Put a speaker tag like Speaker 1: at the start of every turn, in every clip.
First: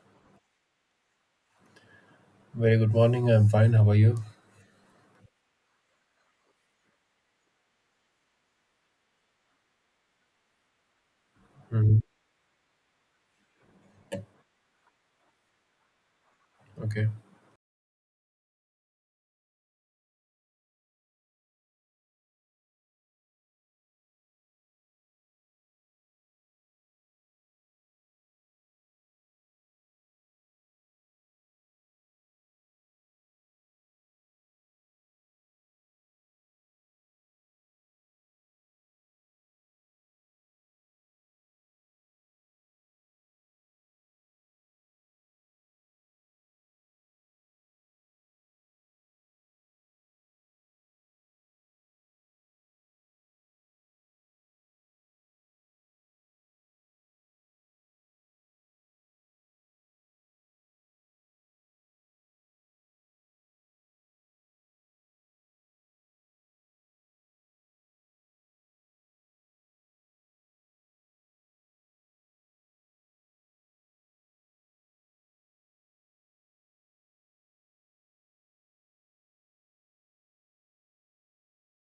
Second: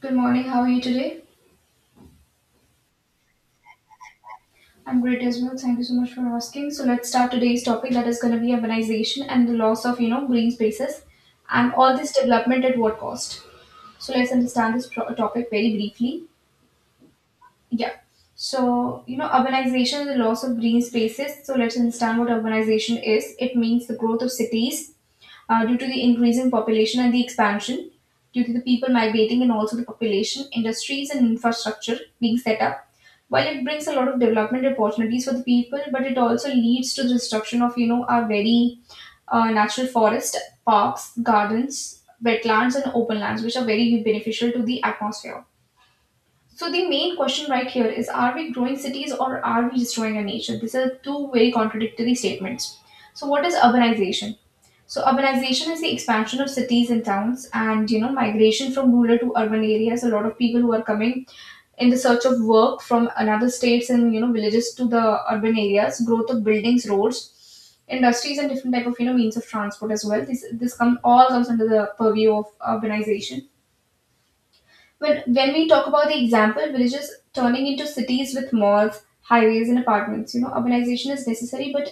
Speaker 1: Good morning. How are you today?
Speaker 2: Very good morning. I'm fine. How are you?
Speaker 1: I'm great as well. Thank you so much for asking. So let's start today's topic that is going to be urbanization and the loss of green spaces and all
Speaker 2: hmm
Speaker 1: this development, at what cost? So let's understand this topic very briefly.
Speaker 2: Okay.
Speaker 1: Yeah. So, urbanization is the loss of green spaces. So, let's understand what urbanization is. It means the growth of cities due to the increase in population and the expansion, due to the people migrating and also the population, industries and infrastructure being set up. While it brings a lot of development opportunities for the people, but it also leads to the destruction of, our very natural forest, parks, gardens, wetlands, and open lands, which are very beneficial to the atmosphere. So the main question right here is, are we growing cities or are we destroying our nature? These are two very contradictory statements. So what is urbanization? So urbanization is the expansion of cities and towns and migration from rural to urban areas. A lot of people who are coming in the search of work from another states and villages to the urban areas, growth of buildings, roads, industries and different type of means of transport as well. This come all comes under the purview of urbanization. When we talk about the example, villages turning into cities with malls, highways, and apartments, urbanization is necessary, but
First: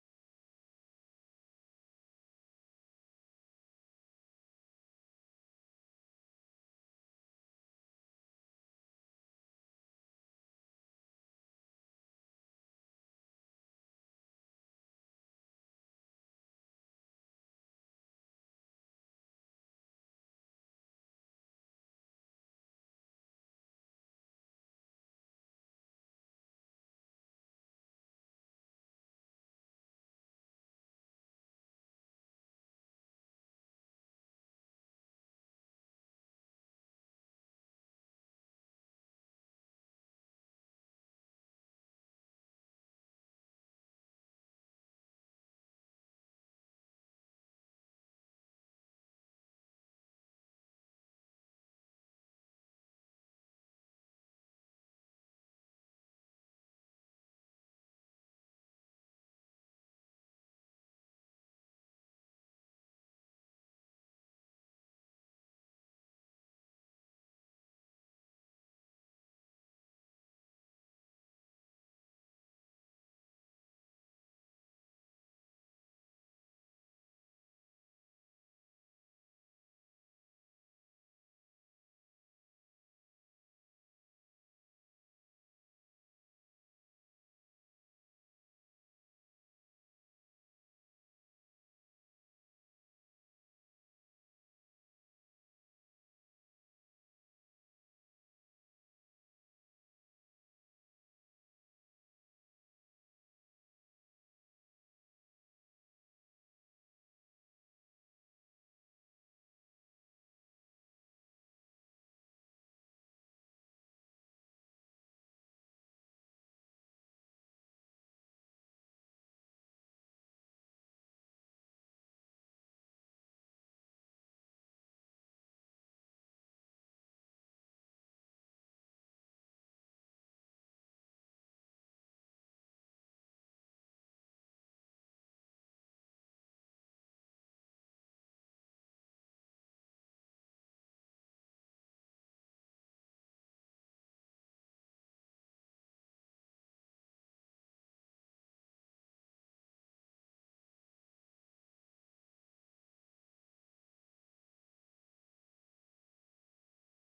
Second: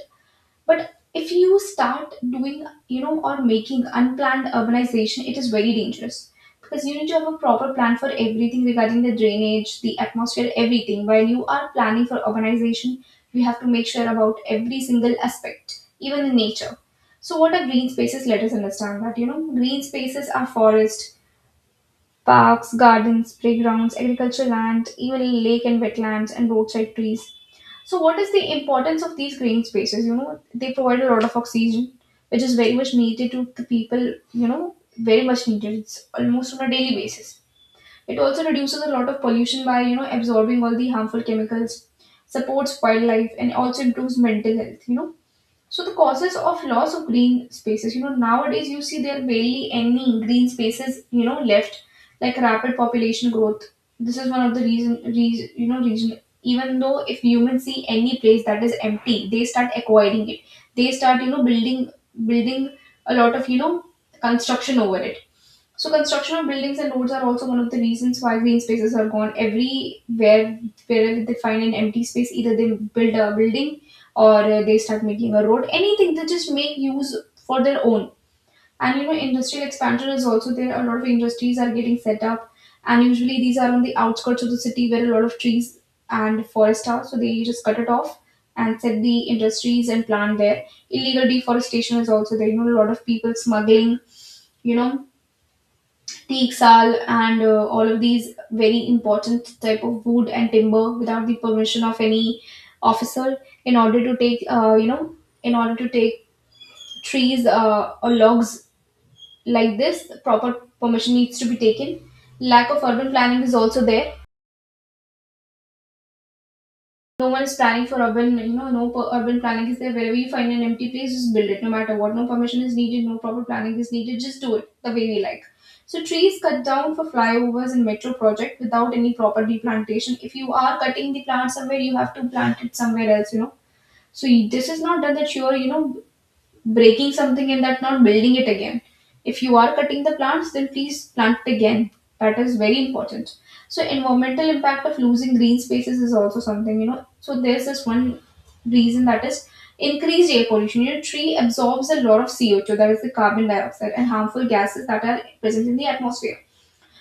Speaker 1: but if you start doing, or making unplanned urbanization, it is very dangerous, because you need to have a proper plan for everything regarding the drainage, the atmosphere, everything. While you are planning for urbanization, you have to make sure about every single aspect, even the nature. So, what are green spaces? Let us understand that. Green spaces are forest, parks, gardens, playgrounds, agricultural land, even lake and wetlands and roadside trees. So what is the importance of these green spaces? They provide a lot of oxygen, which is very much needed to the people, very much needed. It's almost on a daily basis. It also reduces a lot of pollution by, absorbing all the harmful chemicals, supports wildlife and also improves mental health. So the causes of loss of green spaces, nowadays you see there are barely any green spaces, left. Like rapid population growth, this is one of the reason. Even though if humans see any place that is empty, they start acquiring it. They start, building a lot of construction over it. So construction of buildings and roads are also one of the reasons why green spaces are gone. Everywhere, wherever they find an empty space, either they build a building or they start making a road. Anything, they just make use for their own. And industrial expansion is also there. A lot of industries are getting set up, and usually these are on the outskirts of the city where a lot of trees and forest are. So they just cut it off and set the industries and plant there. Illegal deforestation is also there. A lot of people smuggling you know teak, sal, and all of these very important type of wood and timber without the permission of any officer, in order to take uh, you know in order to take trees, or logs. Like this, proper permission needs to be taken. Lack of urban planning is also there. No one is planning for urban, no urban planning is there. Wherever you find an empty place, just build it, no matter what. No permission is needed, no proper planning is needed. Just do it the way we like. So trees cut down for flyovers and metro project without any proper replantation. If you are cutting the plant somewhere, you have to plant it somewhere else. So this is not done, that sure, breaking something and that not building it again. If you are cutting the plants, then please plant it again. That is very important. So environmental impact of losing green spaces is also something. So there's this one reason that is increased air pollution. Tree absorbs a lot of CO2, that is the carbon dioxide and harmful gases that are present in the atmosphere.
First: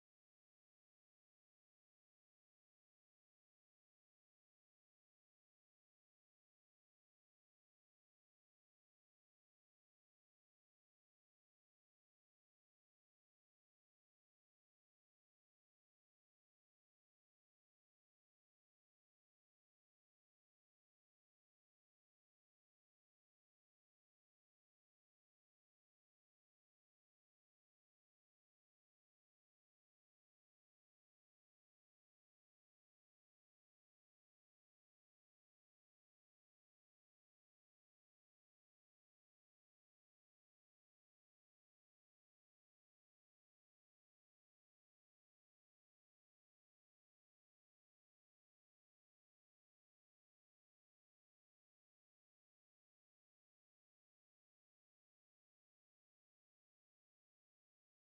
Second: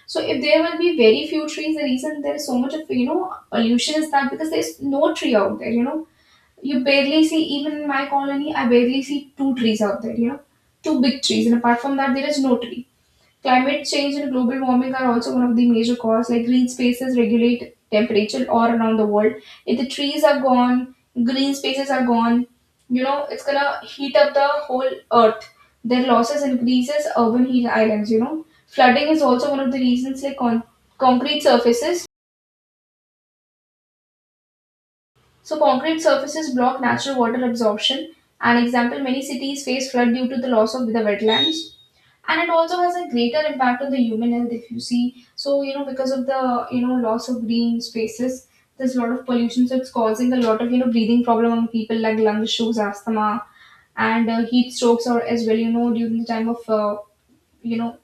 Speaker 1: So if there will be very few trees, the reason there is so much of pollution is that because there's no tree out there, you barely see. Even in my colony, I barely see two trees out there, two big trees. And apart from that, there is no tree. Climate change and global warming are also one of the major causes. Like green spaces regulate temperature all around the world. If the trees are gone, green spaces are gone, it's gonna heat up the whole earth. Their losses increases urban heat islands. Flooding is also one of the reasons, like on concrete surfaces. So concrete surfaces block natural water absorption. An example, many cities face flood due to the loss of the wetlands. And it also has a greater impact on the human health, if you see. So, because of the, loss of green spaces, there's a lot of pollution. So it's causing a lot of, breathing problem on people, like lung issues, asthma, and heat strokes or as well, during the time of, you know,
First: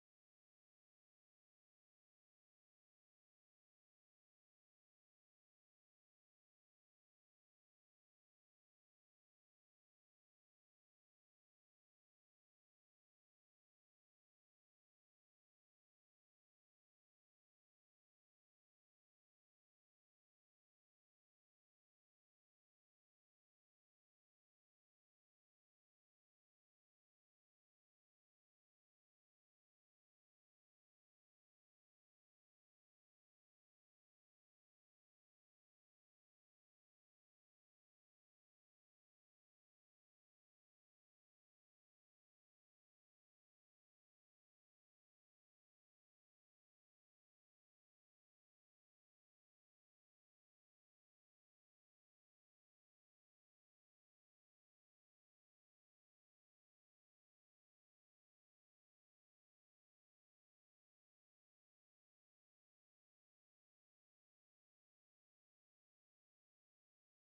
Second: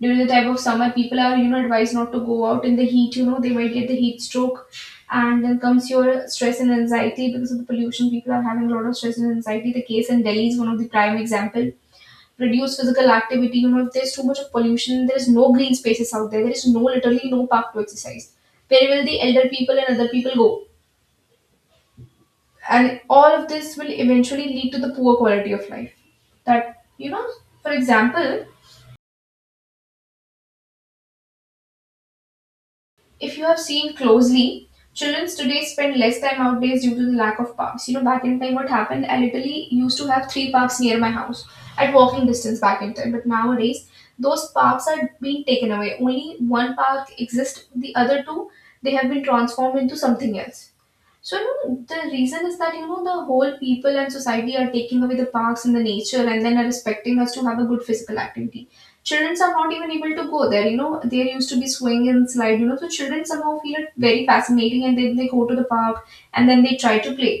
Speaker 1: summer, people are advised not to go out in the heat. They might get the heat stroke. And then comes your stress and anxiety, because of the pollution, people are having a lot of stress and anxiety. The case in Delhi is one of the prime example. Reduce physical activity, if there's too much of pollution, there is no green spaces out there, there is no, literally no park to exercise. Where will the elder people and other people go? And all of this will eventually lead to the poor quality of life, that you know for example, if you have seen closely, children today spend less time outdoors due to the lack of parks. Back in time, what happened? I literally used to have three parks near my house at walking distance back in time. But nowadays, those parks are being taken away. Only one park exists, the other two, they have been transformed into something else. So the reason is that the whole people and society are taking away the parks and the nature, and then are expecting us to have a good physical activity. Children are not even able to go there. There used to be swing and slide. So children somehow feel it very fascinating, and then they go to the park and then they try to play.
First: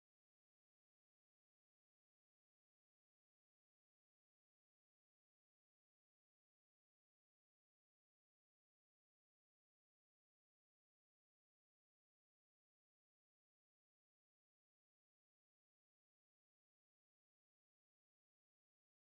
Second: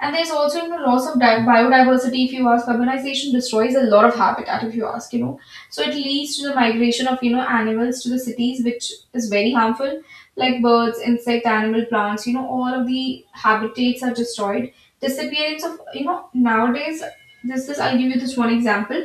Speaker 1: And there's also loss of biodiversity. If you ask, urbanization destroys a lot of habitat. If you ask, so it leads to the migration of animals to the cities, which is very harmful. Like birds, insect, animal, plants. All of the habitats are destroyed. Disappearance of nowadays. This I'll give you this one example.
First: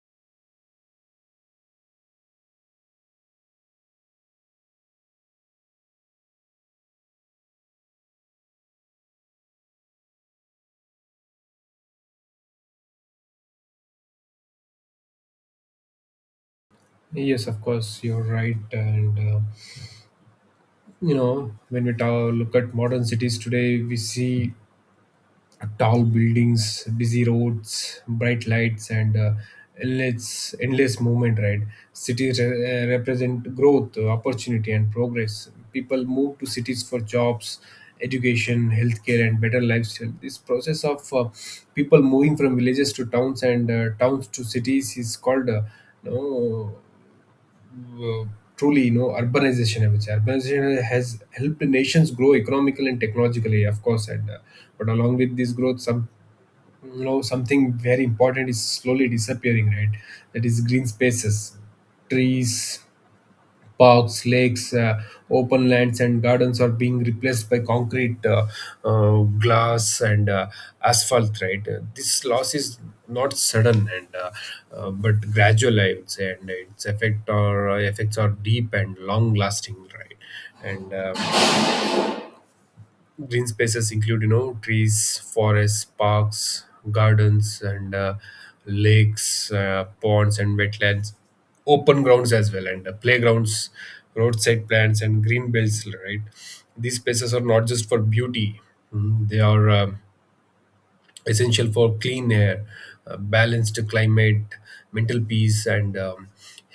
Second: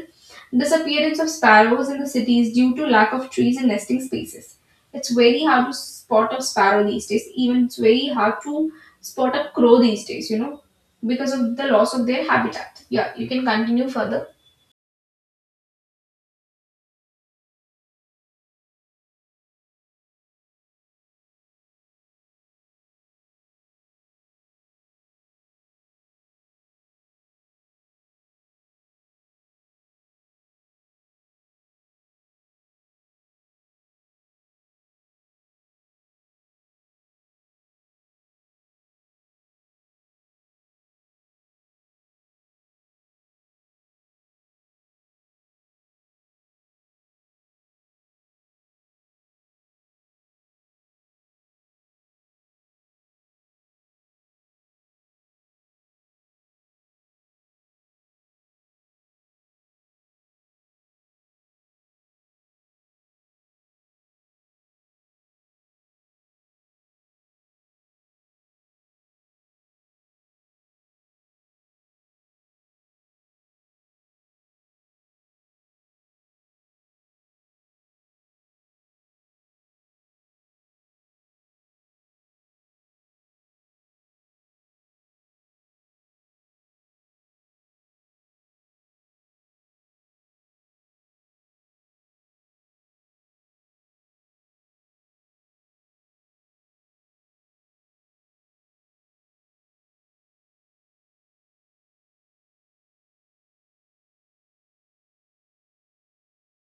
Speaker 1: Disappearance of sparrows in the cities due to lack of trees and nesting spaces. It's very hard to spot a sparrow these days. Even it's very hard to spot a crow these days. Because of the loss of their habitat. Yeah, you can continue further.
Speaker 2: Yes, of course, you're right. And You know, when we look at modern cities today, we see tall buildings, busy roads, bright lights, and endless movement. Right, cities re- represent growth, opportunity, and progress. People move to cities for jobs, education, healthcare, and better lifestyle. This process of people moving from villages to towns and towns to cities is called. No, uh, truly, you know, urbanization. I would say urbanization has helped nations grow economically and technologically, of course, and but along with this growth, something very important is slowly disappearing, right? That is green spaces, trees, parks, lakes, open lands and gardens are being replaced by concrete, glass, and asphalt, right? This loss is not sudden and but gradual, I would say, and its effects are deep and long lasting, right? and Green spaces include, you know, trees, forests, parks, gardens, and lakes, ponds and wetlands, open grounds as well, and playgrounds, roadside plants, and green belts, right? These spaces are not just for beauty. They are essential for clean air, balanced climate, mental peace, and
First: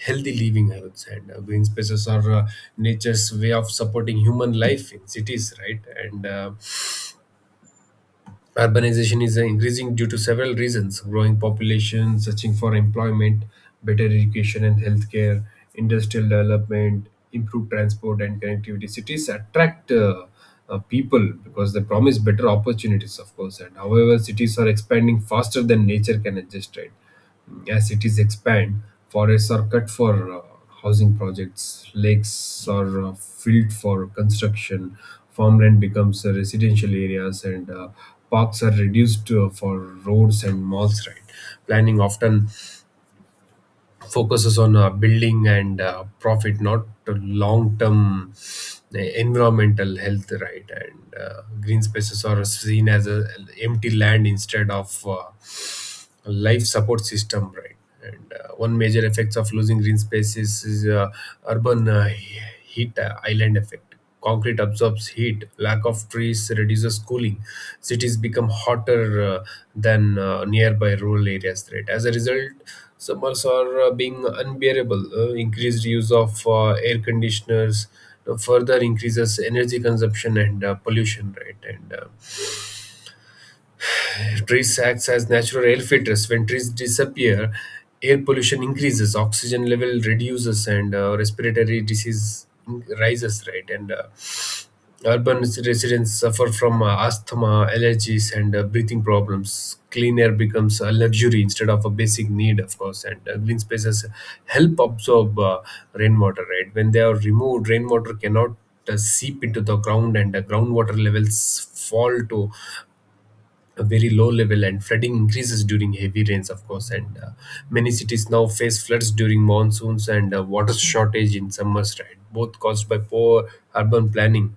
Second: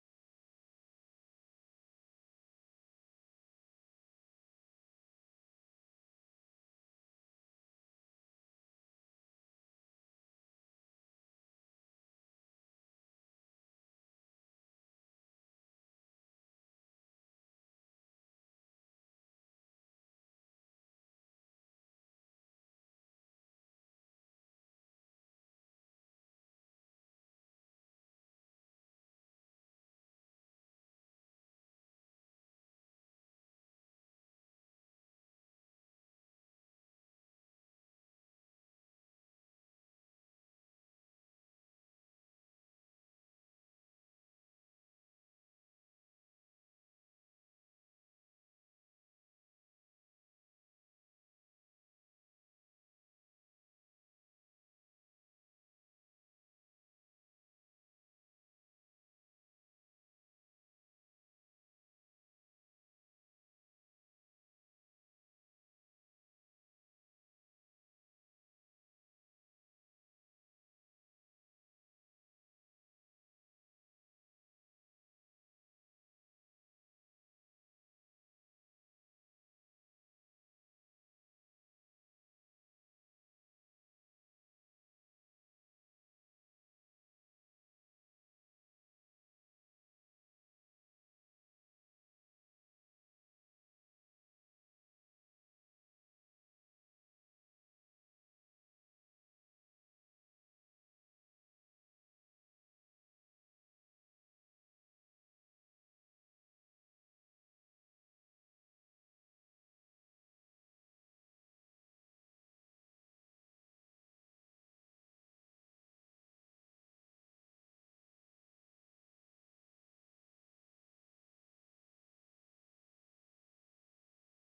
Speaker 2: healthy living, I would say. And green spaces are nature's way of supporting human life in cities, right? and Urbanization is increasing due to several reasons: growing population, searching for employment, better education and healthcare, industrial development, improved transport and connectivity. Cities attract people because they promise better opportunities, of course. And however, cities are expanding faster than nature can adjust, right? As cities expand, forests are cut for housing projects, lakes are filled for construction, farmland becomes residential areas, and parks are reduced for roads and malls. Right, planning often focuses on building and profit, not long-term environmental health. Right, and green spaces are seen as a empty land instead of life support system, right? and One major effects of losing green spaces is heat island effect. Concrete absorbs heat, lack of trees reduces cooling, cities become hotter than nearby rural areas, right? As a result summers are being unbearable, increased use of air conditioners further increases energy consumption and pollution, right? and Trees acts as natural air filters. When trees disappear, air pollution increases, oxygen level reduces, and respiratory rises. Right, and urban residents suffer from asthma, allergies, and breathing problems. Clean air becomes a luxury instead of a basic need, of course. And green spaces help absorb rainwater. Right, when they are removed, rainwater cannot seep into the ground and the groundwater levels fall to a very low level, and flooding increases during heavy rains, of course. And many cities now face floods during monsoons and water shortage in summers, right? Both caused by poor urban planning,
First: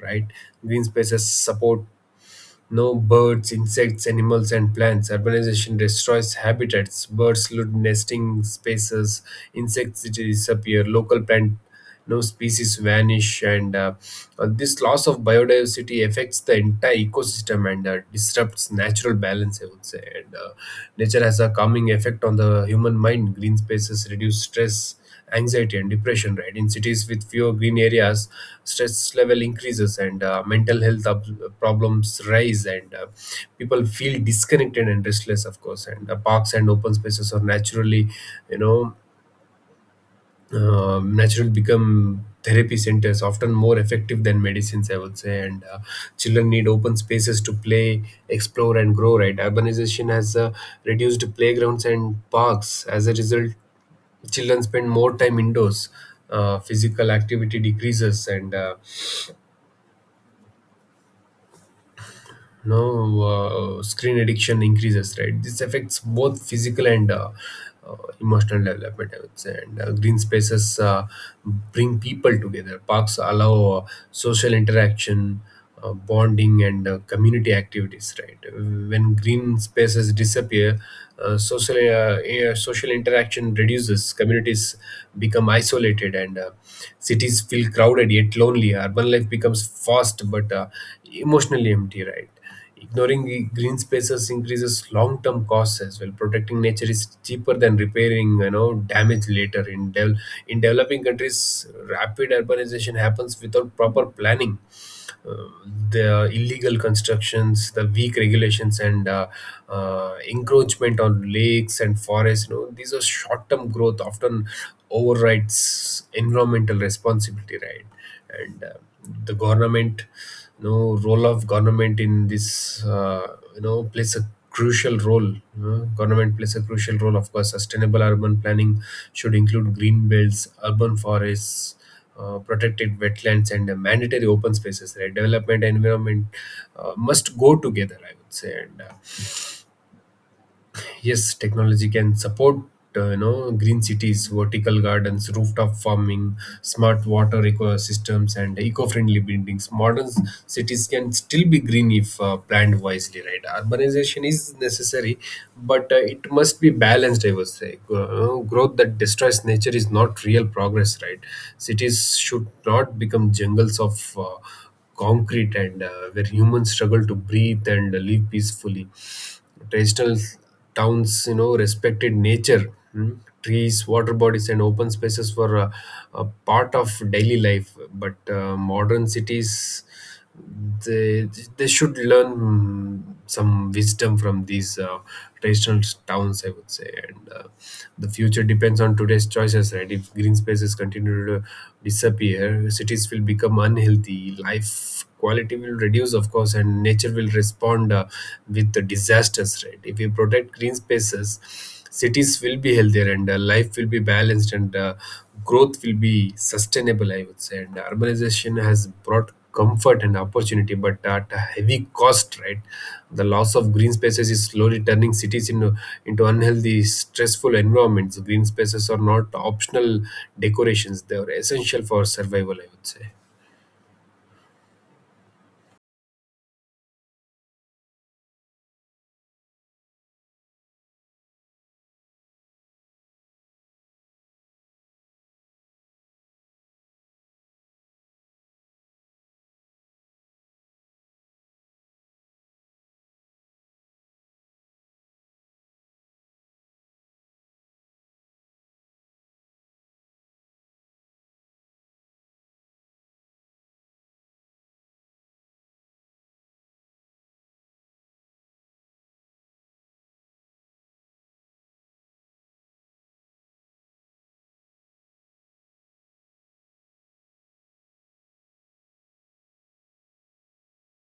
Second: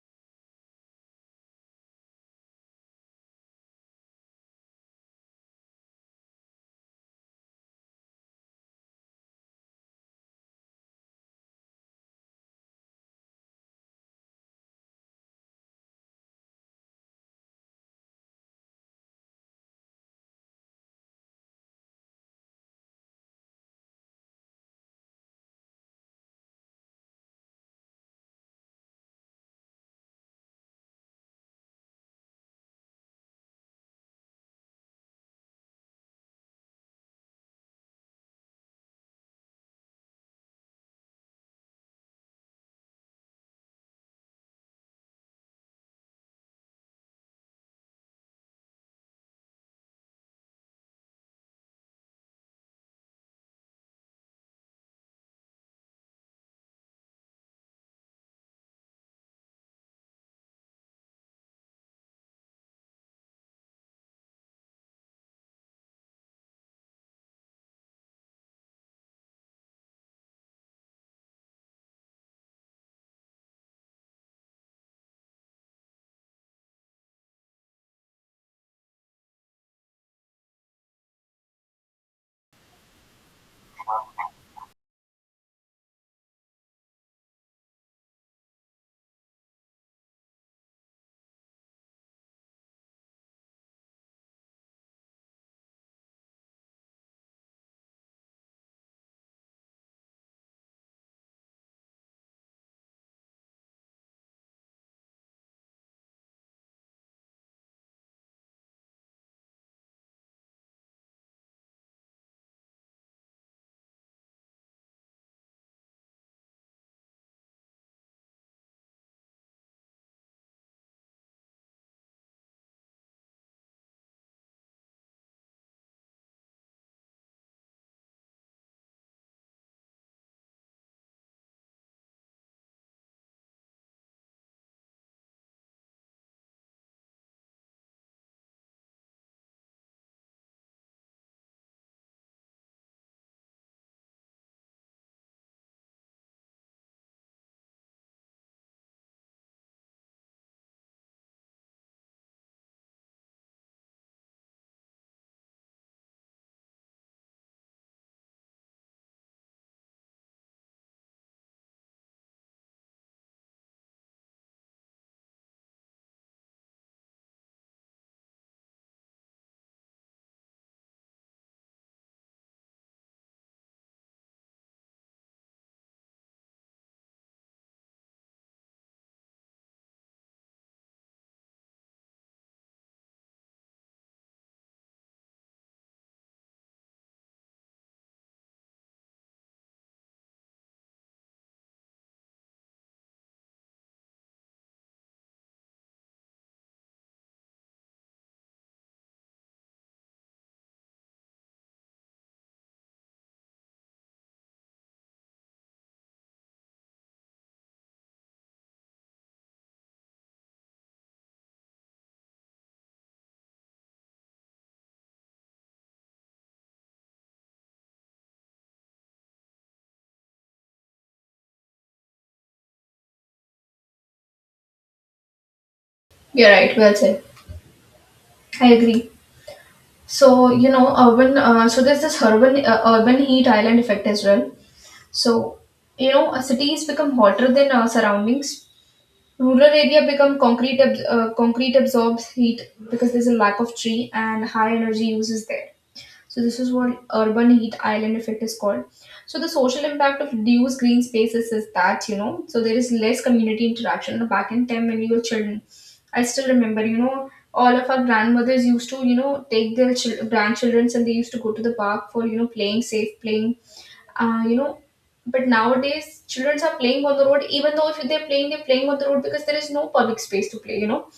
Speaker 2: right? Green spaces support no birds, insects, animals, and plants. Urbanization destroys habitats. Birds lose nesting spaces. Insects disappear. Local plant, no species vanish, and this loss of biodiversity affects the entire ecosystem and disrupts natural balance, I would say. And nature has a calming effect on the human mind. Green spaces reduce stress, anxiety, and depression, right? In cities with fewer green areas, stress level increases, and problems rise, and people feel disconnected and restless, of course. And parks and open spaces are naturally you know naturally become therapy centers, often more effective than medicines, I would say. And children need open spaces to play, explore, and grow, right? Urbanization has reduced playgrounds and parks. As a result, children spend more time indoors, physical activity decreases, and no screen addiction increases, right? This affects both physical and emotional development, I would say. And green spaces bring people together, parks allow social interaction, bonding, and community activities, right? When green spaces disappear, social interaction reduces, communities become isolated, and cities feel crowded, yet lonely. Urban life becomes fast but emotionally empty, right? Ignoring the green spaces increases long-term costs as well. Protecting nature is cheaper than repairing, you know, damage later. In developing countries, rapid urbanization happens without proper planning, uh, the illegal constructions, the weak regulations, and encroachment on lakes and forests. You know, these are short-term growth often overrides environmental responsibility, right? And the government, you know, role of government in this, you know, plays a crucial role. You know, government plays a crucial role, of course. Sustainable urban planning should include green belts, urban forests, protected wetlands, and mandatory open spaces, right? Development and environment must go together, I would say. And yes, technology can support you know, green cities, vertical gardens, rooftop farming, smart water ecosystems, and eco-friendly buildings. Cities can still be green if planned wisely, right? Urbanization is necessary, but it must be balanced, I would say. Growth that destroys nature is not real progress, right? Cities should not become jungles of uh, concrete and where humans struggle to breathe and live peacefully. Traditional towns, you know, respected nature. Trees, water bodies, and open spaces were a part of daily life, but modern cities, they they should learn some wisdom from these traditional towns, I would say. And the future depends on today's choices, right? If green spaces continue to disappear, cities will become unhealthy, life quality will reduce, of course, and nature will respond with the disasters, right? If we protect green spaces, cities will be healthier, and life will be balanced, and growth will be sustainable, I would say. And urbanization has brought comfort and opportunity, but at a heavy cost, right? The loss of green spaces is slowly turning into unhealthy, stressful environments. Green spaces are not optional decorations, they are essential for survival, I would say.
Speaker 1: You're right. Well said. I agree. So you know, urban. So there's this urban heat island effect as well. So cities become hotter than surroundings. Rural area become concrete absorbs heat because there's a lack of tree and high energy uses there. So this is what urban heat island effect is called. So the social impact of reduced green spaces is that, so there is less community interaction. Back in time when we were children, I still remember all of our grandmothers used to take their grandchildren and they used to go to the park for playing safe, playing you know but nowadays children are playing on the road, even though if they're playing, they're playing on the road because there is no public space to play you know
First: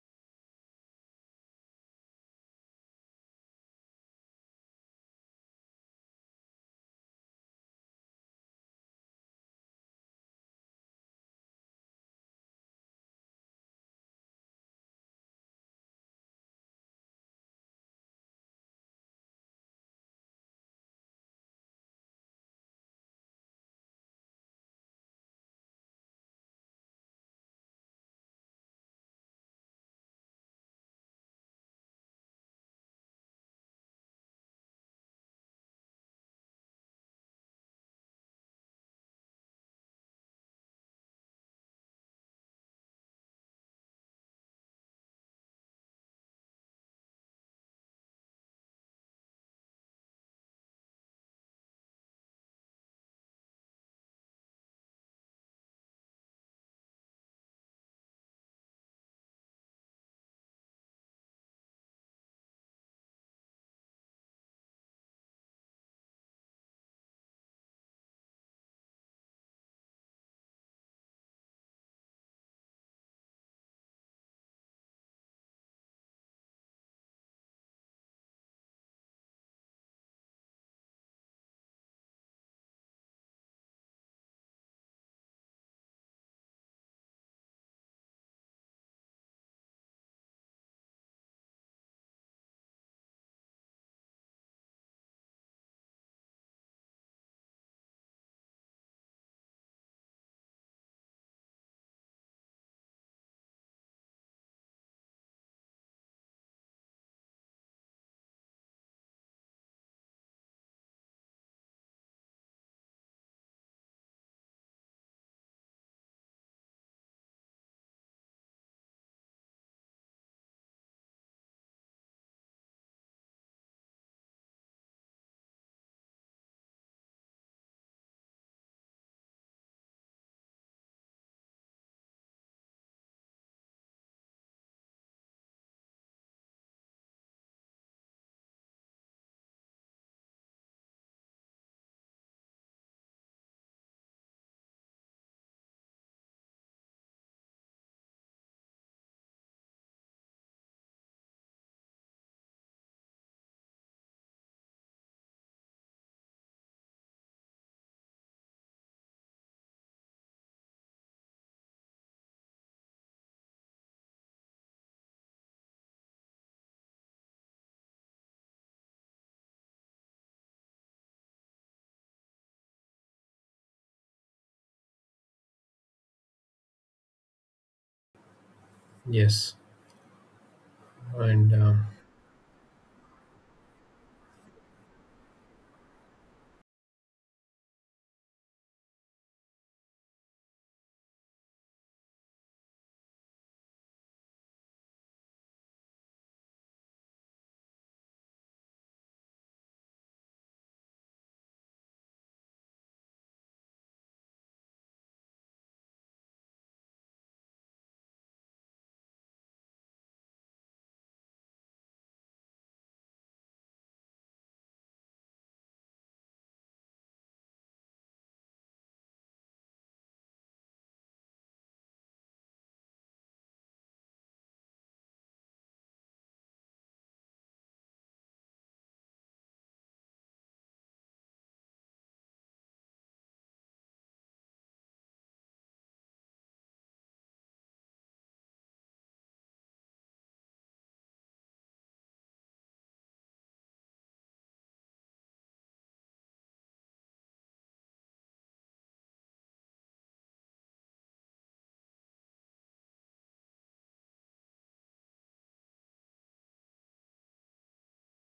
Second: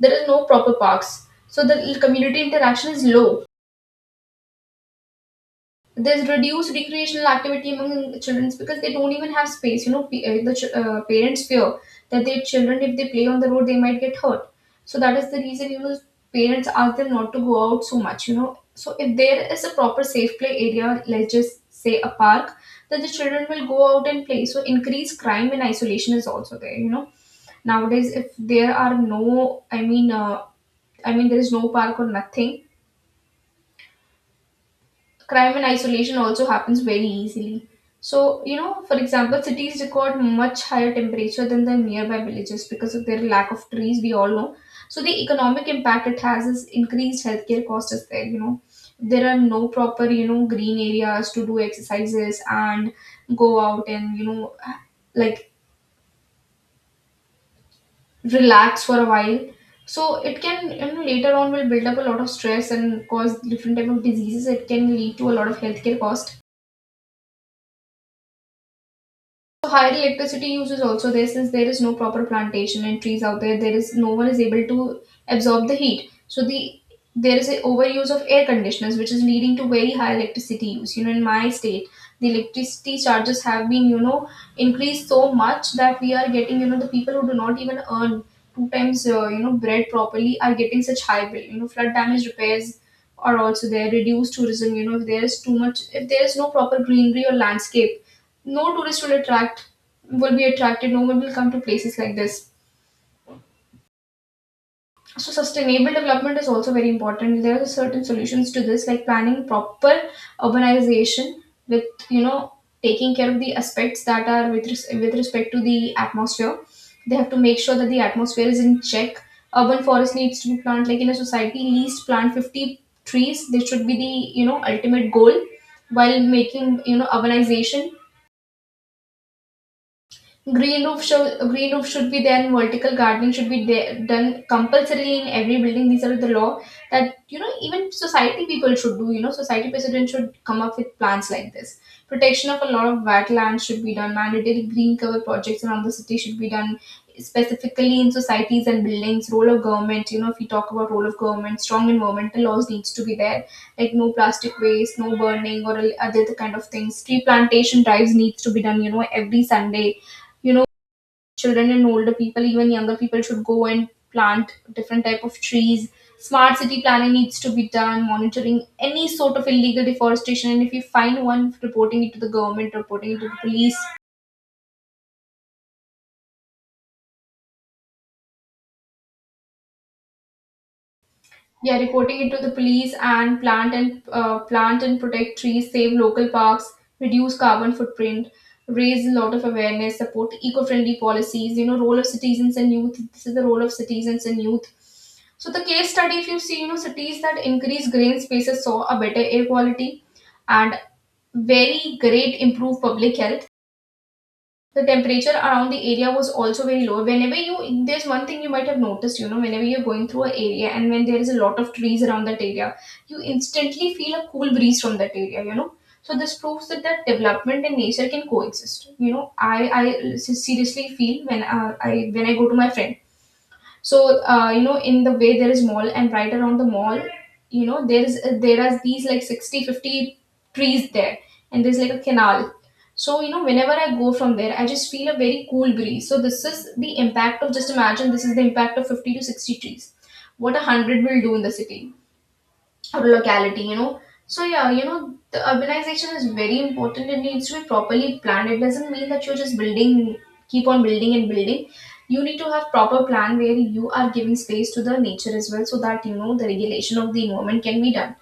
Speaker 1: there is no proper parks, so the community interaction is low. There's reduced recreational activity among children, because they don't even have space. Parents fear that their children, if they play on the road, they might get hurt. So that is the reason parents ask them not to go out so much. You know, so if there is a proper safe play area, let's just say a park, then the children will go out and play. So increased crime and isolation is also there. You know, nowadays if there are no, there is no park or nothing, crime and isolation also happens very easily. So, you know, for example, cities record much higher temperature than the nearby villages because of their lack of trees, we all know. So, the economic impact it has is increased healthcare cost is there, you know. There are no proper, you know, green areas to do exercises and go out and, like relax for a while. So, it can, you know, later on will build up a lot of stress and cause different type of diseases. It can lead to a lot of healthcare cost. So higher electricity use is also there since there is no proper plantation and trees out there. There is no one is able to absorb the heat. So there is a overuse of air conditioners which is leading to very high electricity use. You know, in my state, the electricity charges have been, increased so much that we are getting, you know, the people who do not even earn two times you know bread properly are getting such high bill. You know, flood damage repairs are also there. Reduced tourism. You know, if there is too much, if there is no proper greenery or landscape, no tourist will attract, will be attracted, no one will come to places like this. So sustainable development is also very important. There are certain solutions to this, like planning proper urbanization with, you know, taking care of the aspects that are with respect to the atmosphere. They have to make sure that the atmosphere is in check. Urban forest needs to be planted, like in a society least plant 50 trees. This should be the, you know, ultimate goal while making, you know, urbanization. Green roof should be there, and vertical gardening should be there, done compulsorily in every building. These are the law that, you know, even society people should do. You know, society president should come up with plans like this. Protection of a lot of wetlands should be done. Mandatory green cover projects around the city should be done, specifically in societies and buildings. Role of government. You know, if we talk about role of government, strong environmental laws needs to be there, like no plastic waste, no burning or other kind of things. Tree plantation drives needs to be done, you know, every Sunday. You know, children and older people, even younger people should go and plant different type of trees. Smart city planning needs to be done, monitoring any sort of illegal deforestation, and if you find one, reporting it to the government, reporting it to the police.
Speaker 2: yes and
Speaker 1: Yeah,
Speaker 2: um,
Speaker 1: reporting it to the police, and plant and protect trees, save local parks, reduce carbon footprint, raise a lot of awareness, support eco-friendly policies. You know, role of citizens and youth. This is the role of citizens and youth. So the case study, if you see, you know, cities that increase green spaces saw a better air quality and very great improved public health. The temperature around the area was also very low. Whenever you, there's one thing you might have noticed, you know, whenever you're going through an area and when there is a lot of trees around that area, you instantly feel a cool breeze from that area, you know. So this proves that that development and nature can coexist. You know, I seriously feel when I when I go to my friends, so you know, in the way there is mall and right around the mall, you know, there are these like 60, 50 trees there, and there's like a canal. So you know, whenever I go from there, I just feel a very cool breeze. So this is the impact of, just imagine, this is the impact of 50 to 60 trees. What a hundred will do in the city or locality, you know. So yeah, you know, the urbanization is very important. It needs to be properly planned. It doesn't mean that you're just building, keep on building and building. You need to have proper plan where you are giving space to the nature as well, so that you know the regulation of the environment can be done.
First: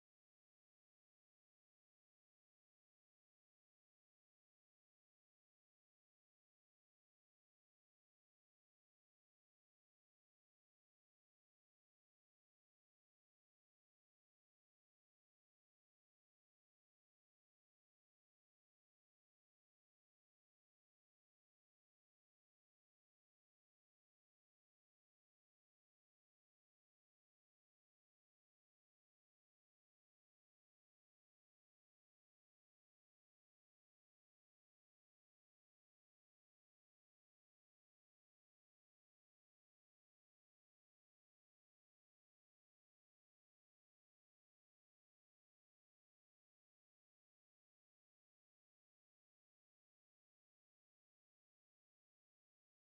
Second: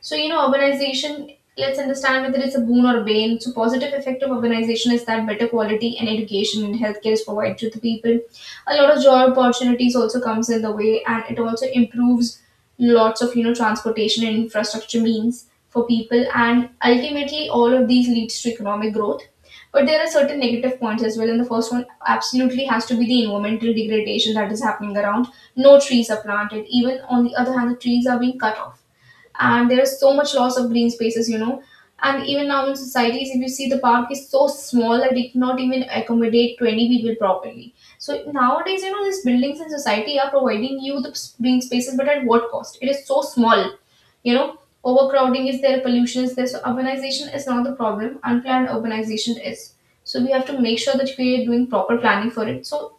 Speaker 1: So, you know, urbanization, let's understand whether it's a boon or a bane. So, positive effect of urbanization is that better quality and education and healthcare is provided to the people. A lot of job opportunities also comes in the way, and it also improves lots of, you know, transportation and infrastructure means for people, and ultimately all of these leads to economic growth. But there are certain negative points as well, and the first one absolutely has to be the environmental degradation that is happening around. No trees are planted. Even on the other hand, the trees are being cut off, and there is so much loss of green spaces, you know. And even now in societies, if you see, the park is so small that it cannot even accommodate 20 people properly. So nowadays, you know, these buildings in society are providing you the s- green spaces, but at what cost? It is so small, you know. Overcrowding is there, pollution is there. So urbanization is not the problem, unplanned urbanization is. So we have to make sure that we are doing proper planning for it. So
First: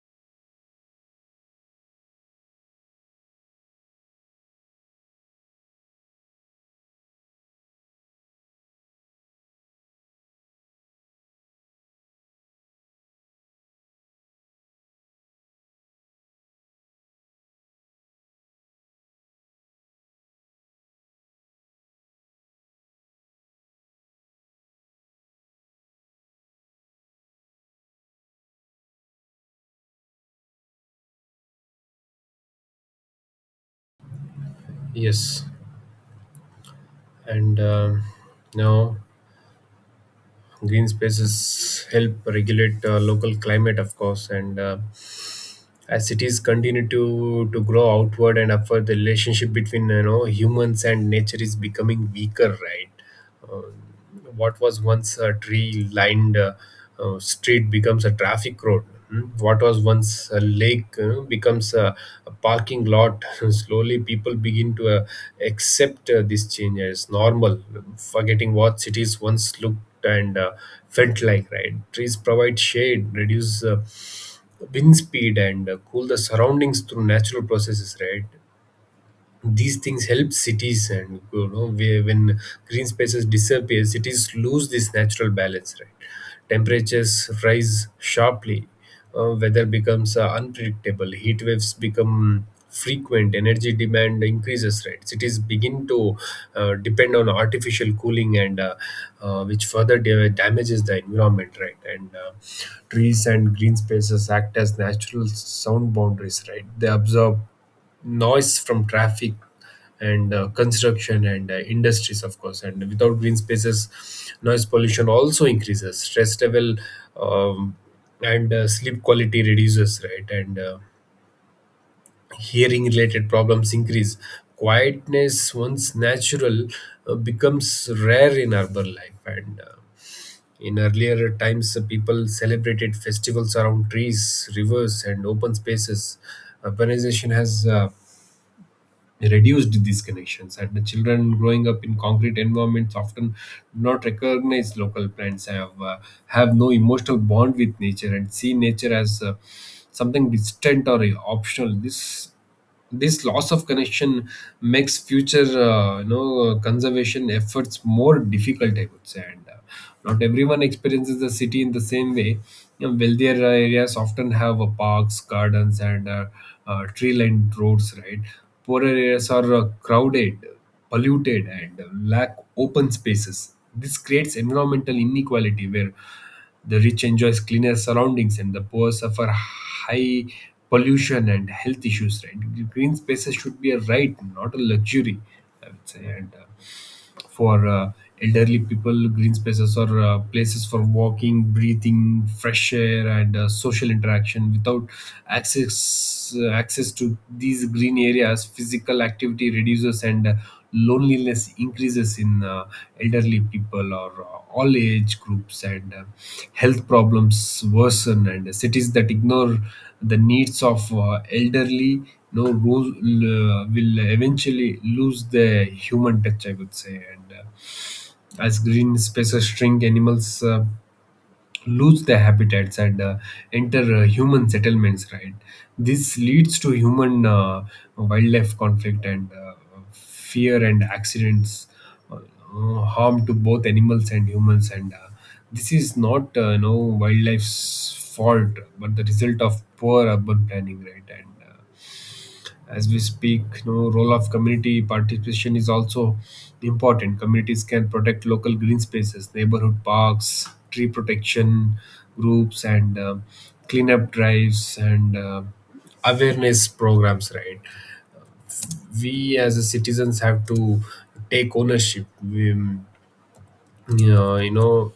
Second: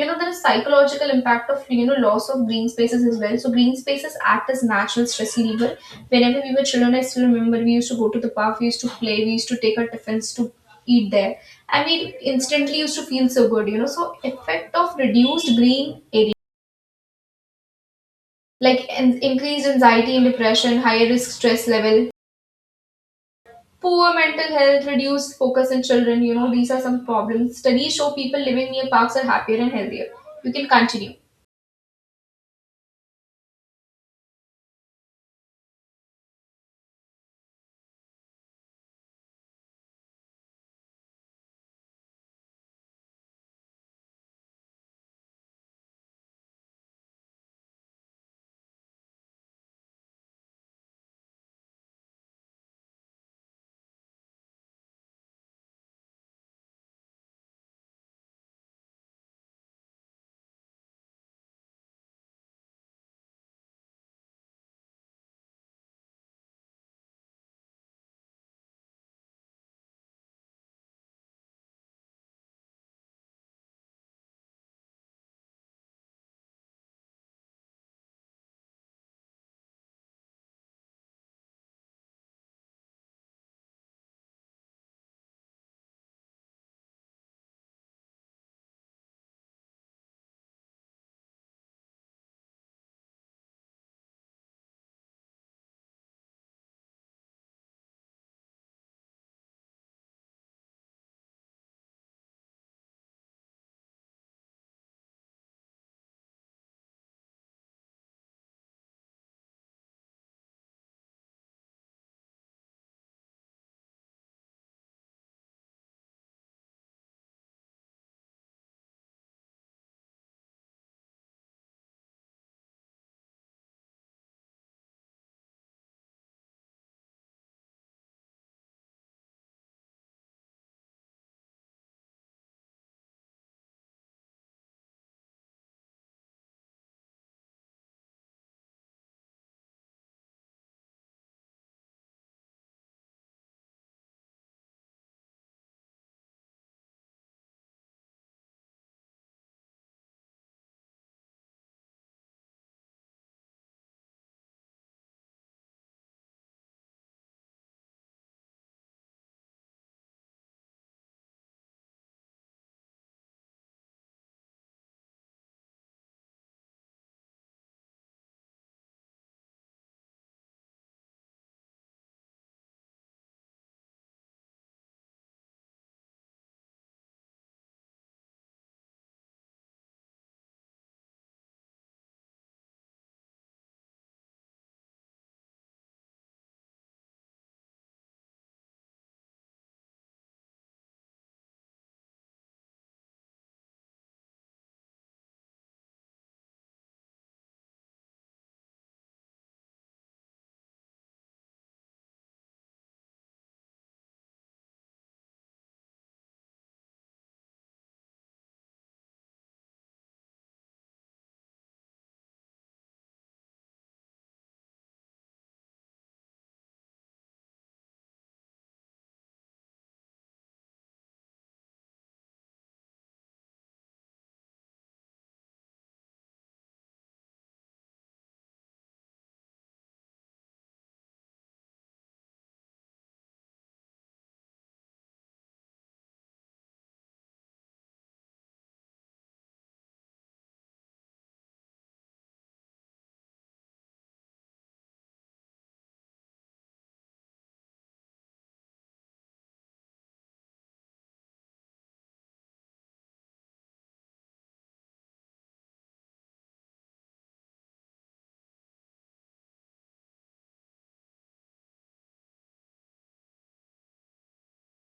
Speaker 1: you know, there is psychological impact of, you know, loss of green spaces as well. So green spaces act as natural stress reliever. Whenever we were children, I still remember, we used to go to the park, we used to play, we used to take our tiffins to eat there, and we instantly used to feel so good, you know. So effect of reduced green area, like an increased anxiety and depression, higher risk stress level, poor mental health, reduced focus in children, you know, these are some problems. Studies show people living near parks are happier and healthier. You can continue.
Speaker 2: Yes, and now green spaces help regulate local climate, of course. And as cities continue to grow outward and upward, the relationship between, you know, humans and nature is becoming weaker, right? What was once a tree lined street becomes a traffic road. Mm. What was once a lake becomes a parking lot. Slowly people begin to accept this change as normal, forgetting what cities once looked and felt like, right? Trees provide shade, reduce wind speed, and cool the surroundings through natural processes, right? These things help cities, and you know, when green spaces disappear, cities lose this natural balance, right? Temperatures rise sharply, weather becomes unpredictable, heat waves become frequent, energy demand increases, right? Cities begin to depend on artificial cooling, and which further damages the environment, right? And trees and green spaces act as natural sound boundaries, right? They absorb noise from traffic and construction and industries, of course. And without green spaces, noise pollution also increases stress level, um, and sleep quality reduces, right? And hearing related problems increase, quietness once natural becomes rare in urban life. And in earlier times people celebrated festivals around trees, rivers, and open spaces. Urbanization has reduced these connections, and the children growing up in concrete environments often do not recognize local plants, have no emotional bond with nature, and see nature as something distant or optional. This loss of connection makes future you know, conservation efforts more difficult, I would say. And not everyone experiences the city in the same way. You know, wealthier areas often have parks, gardens, and tree lined roads, right? Poorer areas are crowded, polluted, and lack open spaces. This creates environmental inequality where the rich enjoys cleaner surroundings and the poor suffer high pollution and health issues. Right? Green spaces should be a right, not a luxury, I would say. And for elderly people, green spaces are places for walking, breathing fresh air, and social interaction. Without access to these green areas, physical activity reduces, and loneliness increases in elderly people or all age groups, and health problems worsen. And cities that ignore the needs of elderly no rules will eventually lose the human touch, I would say. And as green spaces shrink, animals lose their habitats and enter human settlements, right? This leads to human wildlife conflict and fear and accidents, harm to both animals and humans. And this is not you wildlife's fault, but the result of poor urban planning, right? And as we speak, you know, role of community participation is also important. Communities can protect local green spaces, neighborhood parks, tree protection groups, and cleanup drives, and awareness programs, right? We as a citizens have to take ownership. We, you know,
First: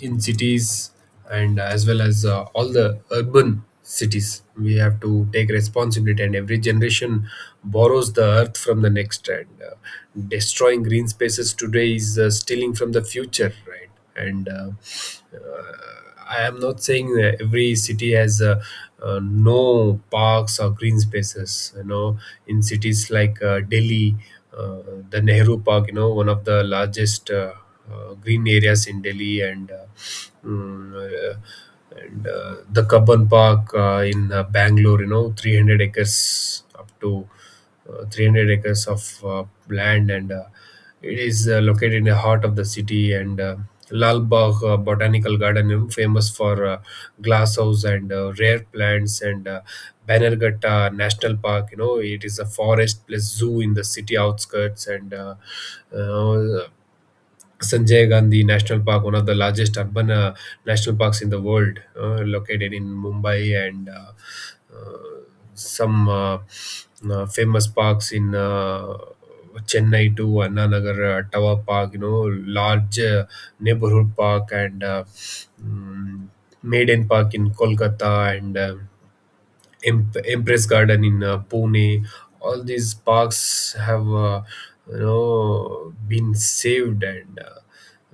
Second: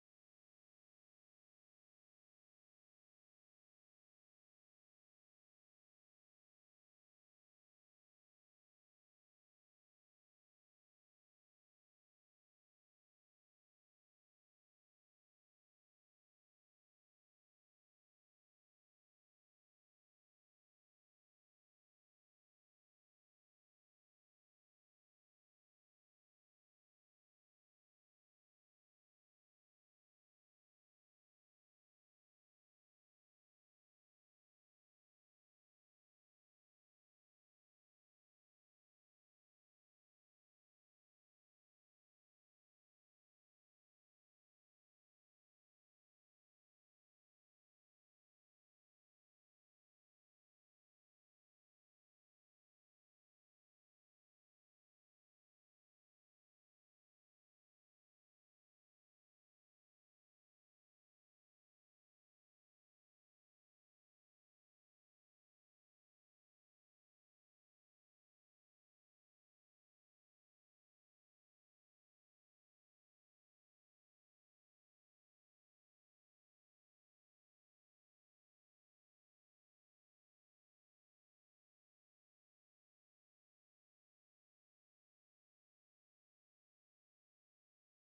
Speaker 2: In cities and as well as all the urban cities we have to take responsibility. And every generation borrows the earth from the next, and destroying green spaces today is stealing from the future, right? and uh, I am not saying that every city has no parks or green spaces. You know, in cities like Delhi, uh, the Nehru Park, you know, one of the largest green areas in Delhi, and mm, uh, the Kabban Park in Bangalore. You know, 300 acres up to 300 acres of land, and it is located in the heart of the city. And Lal Bagh Botanical Garden, you know, famous for glass house and rare plants, and Banerghatta National Park. You know, it is a forest plus zoo in the city outskirts, and uh, Sanjay Gandhi National Park, one of the largest urban national parks in the world, located in Mumbai, and uh, some famous parks in Chennai too, Annanagar Tower Park, you know, large neighborhood park, and mm, Maiden Park in Kolkata, and Empress Garden in Pune. All these parks have, you know, been saved and. Uh,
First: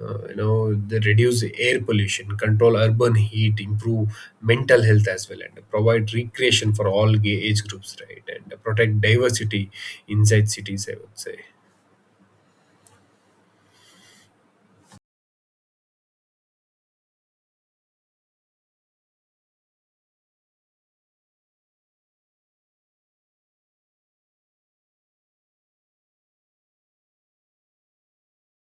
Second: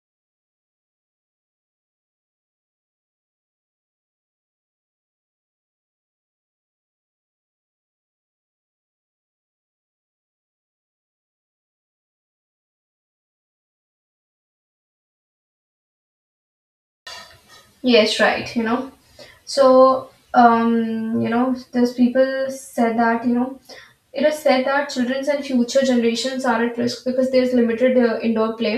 Speaker 2: uh, you know they reduce air pollution, control urban heat, improve mental health as well, and provide recreation for all age groups, right? And protect diversity inside cities, I would say.
Speaker 1: Yes, right, you know. So, you know, there's people said that, you know, it is said that children's and future generations are at risk because there's limited indoor play.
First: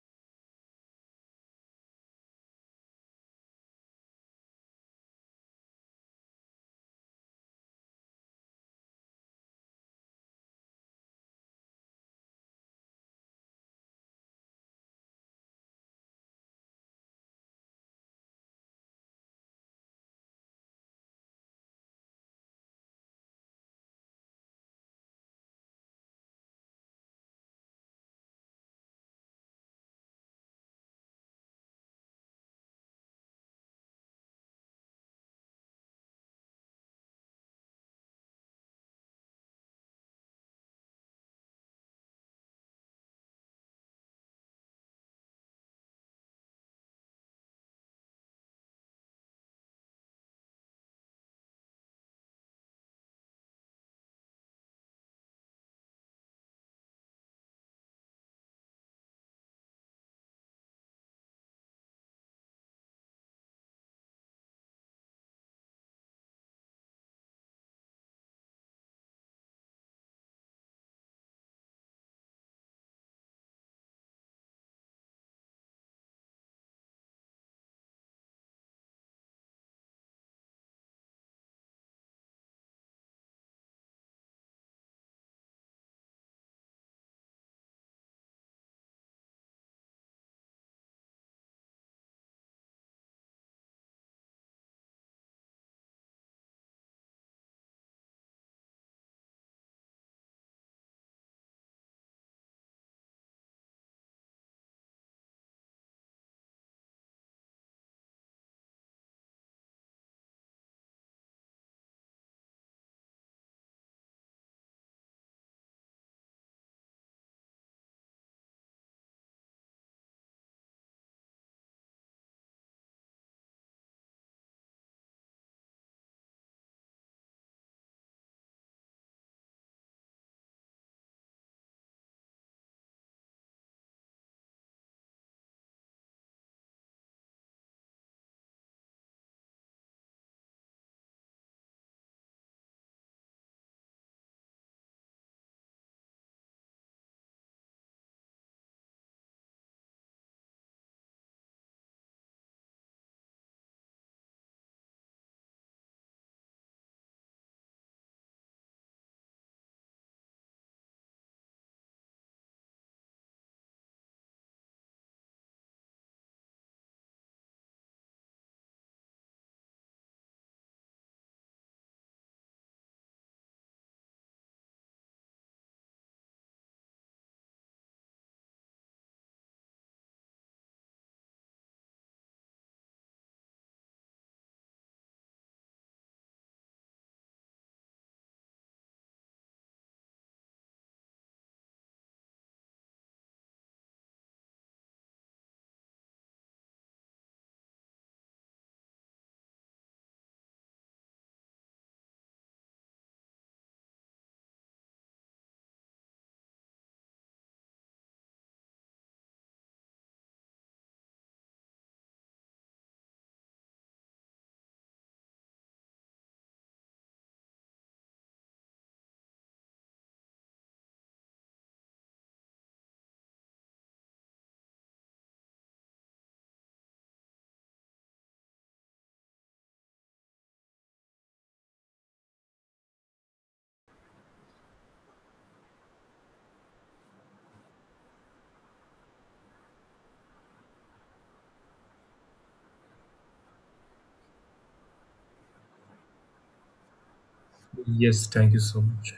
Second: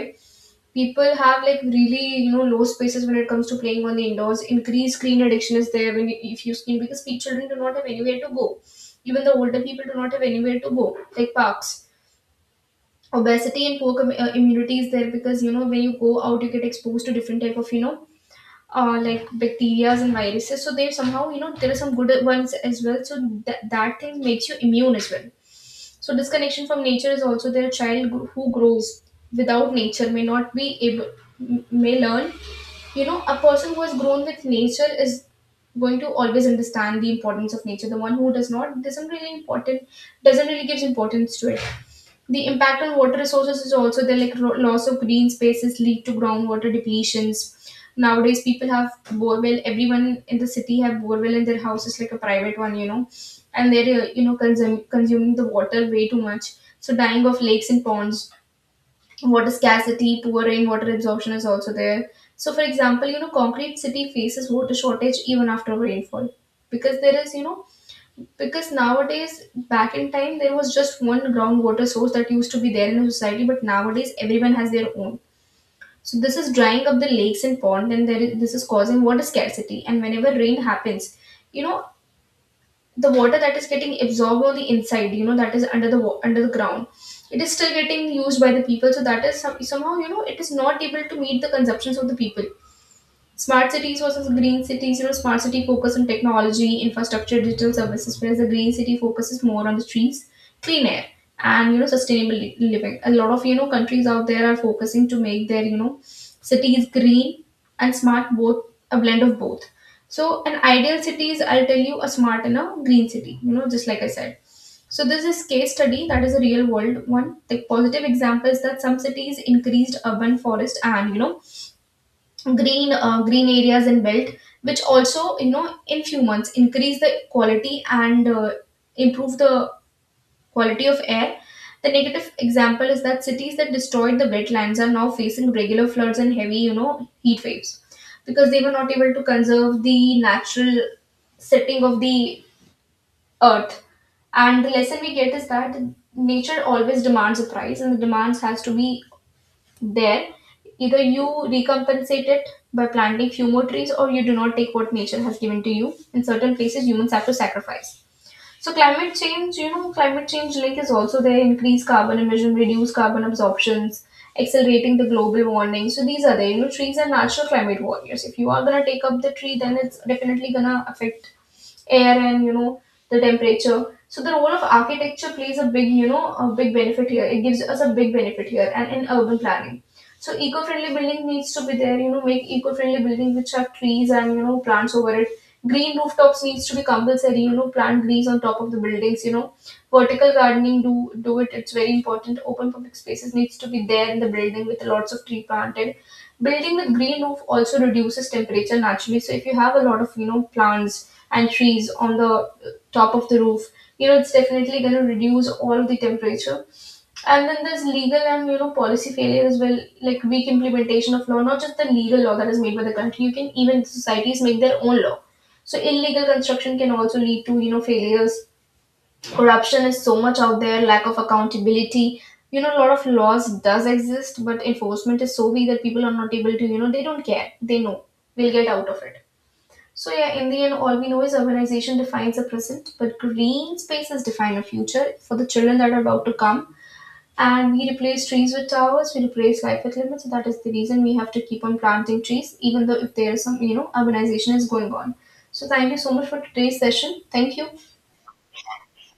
Speaker 1: People have like really, you know, low spaces when it comes to playing on the indoors. Increased screen addiction is there when you, if you screen because children do not have anywhere to go. Even the older people do not have anywhere to go, like parks. Obesity and poor immunity is there because you know when you go out you get exposed to different type of, you know, like bacteria and viruses. So they somehow, you know, there are some good ones as well. So that thing makes you immune as well. So disconnection from nature is also there. A child who grows without nature may not be able, may learn. You know, a person who has grown with nature is going to always understand the importance of nature. The one who does not doesn't really important, doesn't really gives importance to it. The impact on water resources is also there, like loss of green spaces lead to groundwater depletions. Nowadays, people have borewell. Everyone in the city have borewell in their houses, like a private one, you know, and they're you know consuming the water way too much. So dying of lakes and ponds, water scarcity, poor rainwater absorption is also there. So, for example, you know, concrete city faces water shortage even after rainfall because there is you know, because nowadays, back in time, there was just one groundwater source that used to be there in a society, but nowadays everyone has their own. So this is drying up the lakes and pond, and there is, this is causing water scarcity. And whenever rain happens, you know, the water that is getting absorbed on the inside, you know, that is under the ground, it is still getting used by the people. So that is some, somehow you know it is not able to meet the consumptions of the people. Smart cities versus green cities. You know, smart city focus on technology, infrastructure, digital services, whereas the green city focuses more on the trees, clean air, and you know, sustainable living. A lot of you know countries out there are focusing to make their you know cities green and smart, both, a blend of both. So, an ideal city is I'll tell you a smart and a green city. You know, just like I said. So this is case study that is a real world one. The positive example is that some cities increased urban forest and you know green areas in belt, which also you know in few months increase the quality and improve the quality of air. The negative example is that cities that destroyed the wetlands are now facing regular floods and heavy you know heat waves because they were not able to conserve the natural setting of the earth. And the lesson we get is that nature always demands a price, and the demands has to be there. Either you recompensate it by planting few more trees, or you do not take what nature has given to you. In certain places humans have to sacrifice. So climate change, you know, climate change link is also there, increase carbon emission, reduce carbon absorptions, accelerating the global warming. So these are there, you know, trees are natural climate warriors. If you are going to take up the tree, then it's definitely going to affect air and you know the temperature. So the role of architecture plays a big, you know, a big benefit here, it gives us a big benefit here, and in urban planning. So eco-friendly building needs to be there, you know, make eco-friendly buildings which have trees and you know plants over it. Green rooftops needs to be compulsory, you know, plant trees on top of the buildings, you know, vertical gardening, do it, it's very important. Open public spaces needs to be there in the building with lots of tree planted. Building with green roof also reduces temperature naturally. So if you have a lot of you know plants and trees on the top of the roof, you know, it's definitely going to reduce all the temperature. And then there's legal and you know policy failure as well, like weak implementation of law, not just the legal law that is made by the country, you can even societies make their own law. So illegal construction can also lead to you know failures. Corruption is so much out there, lack of accountability. You know, a lot of laws does exist, but enforcement is so weak that people are not able to, you know, they don't care, they know they'll get out of it. So yeah, in the end, all we know is urbanization defines the present, but green spaces define a future for the children that are about to come. And we replace trees with towers, we replace life with limits. So, that is the reason we have to keep on planting trees, even though if there is some, you know, urbanization is going on. So thank you so much for today's session. Thank you.
Speaker 2: Yes, thank you so much.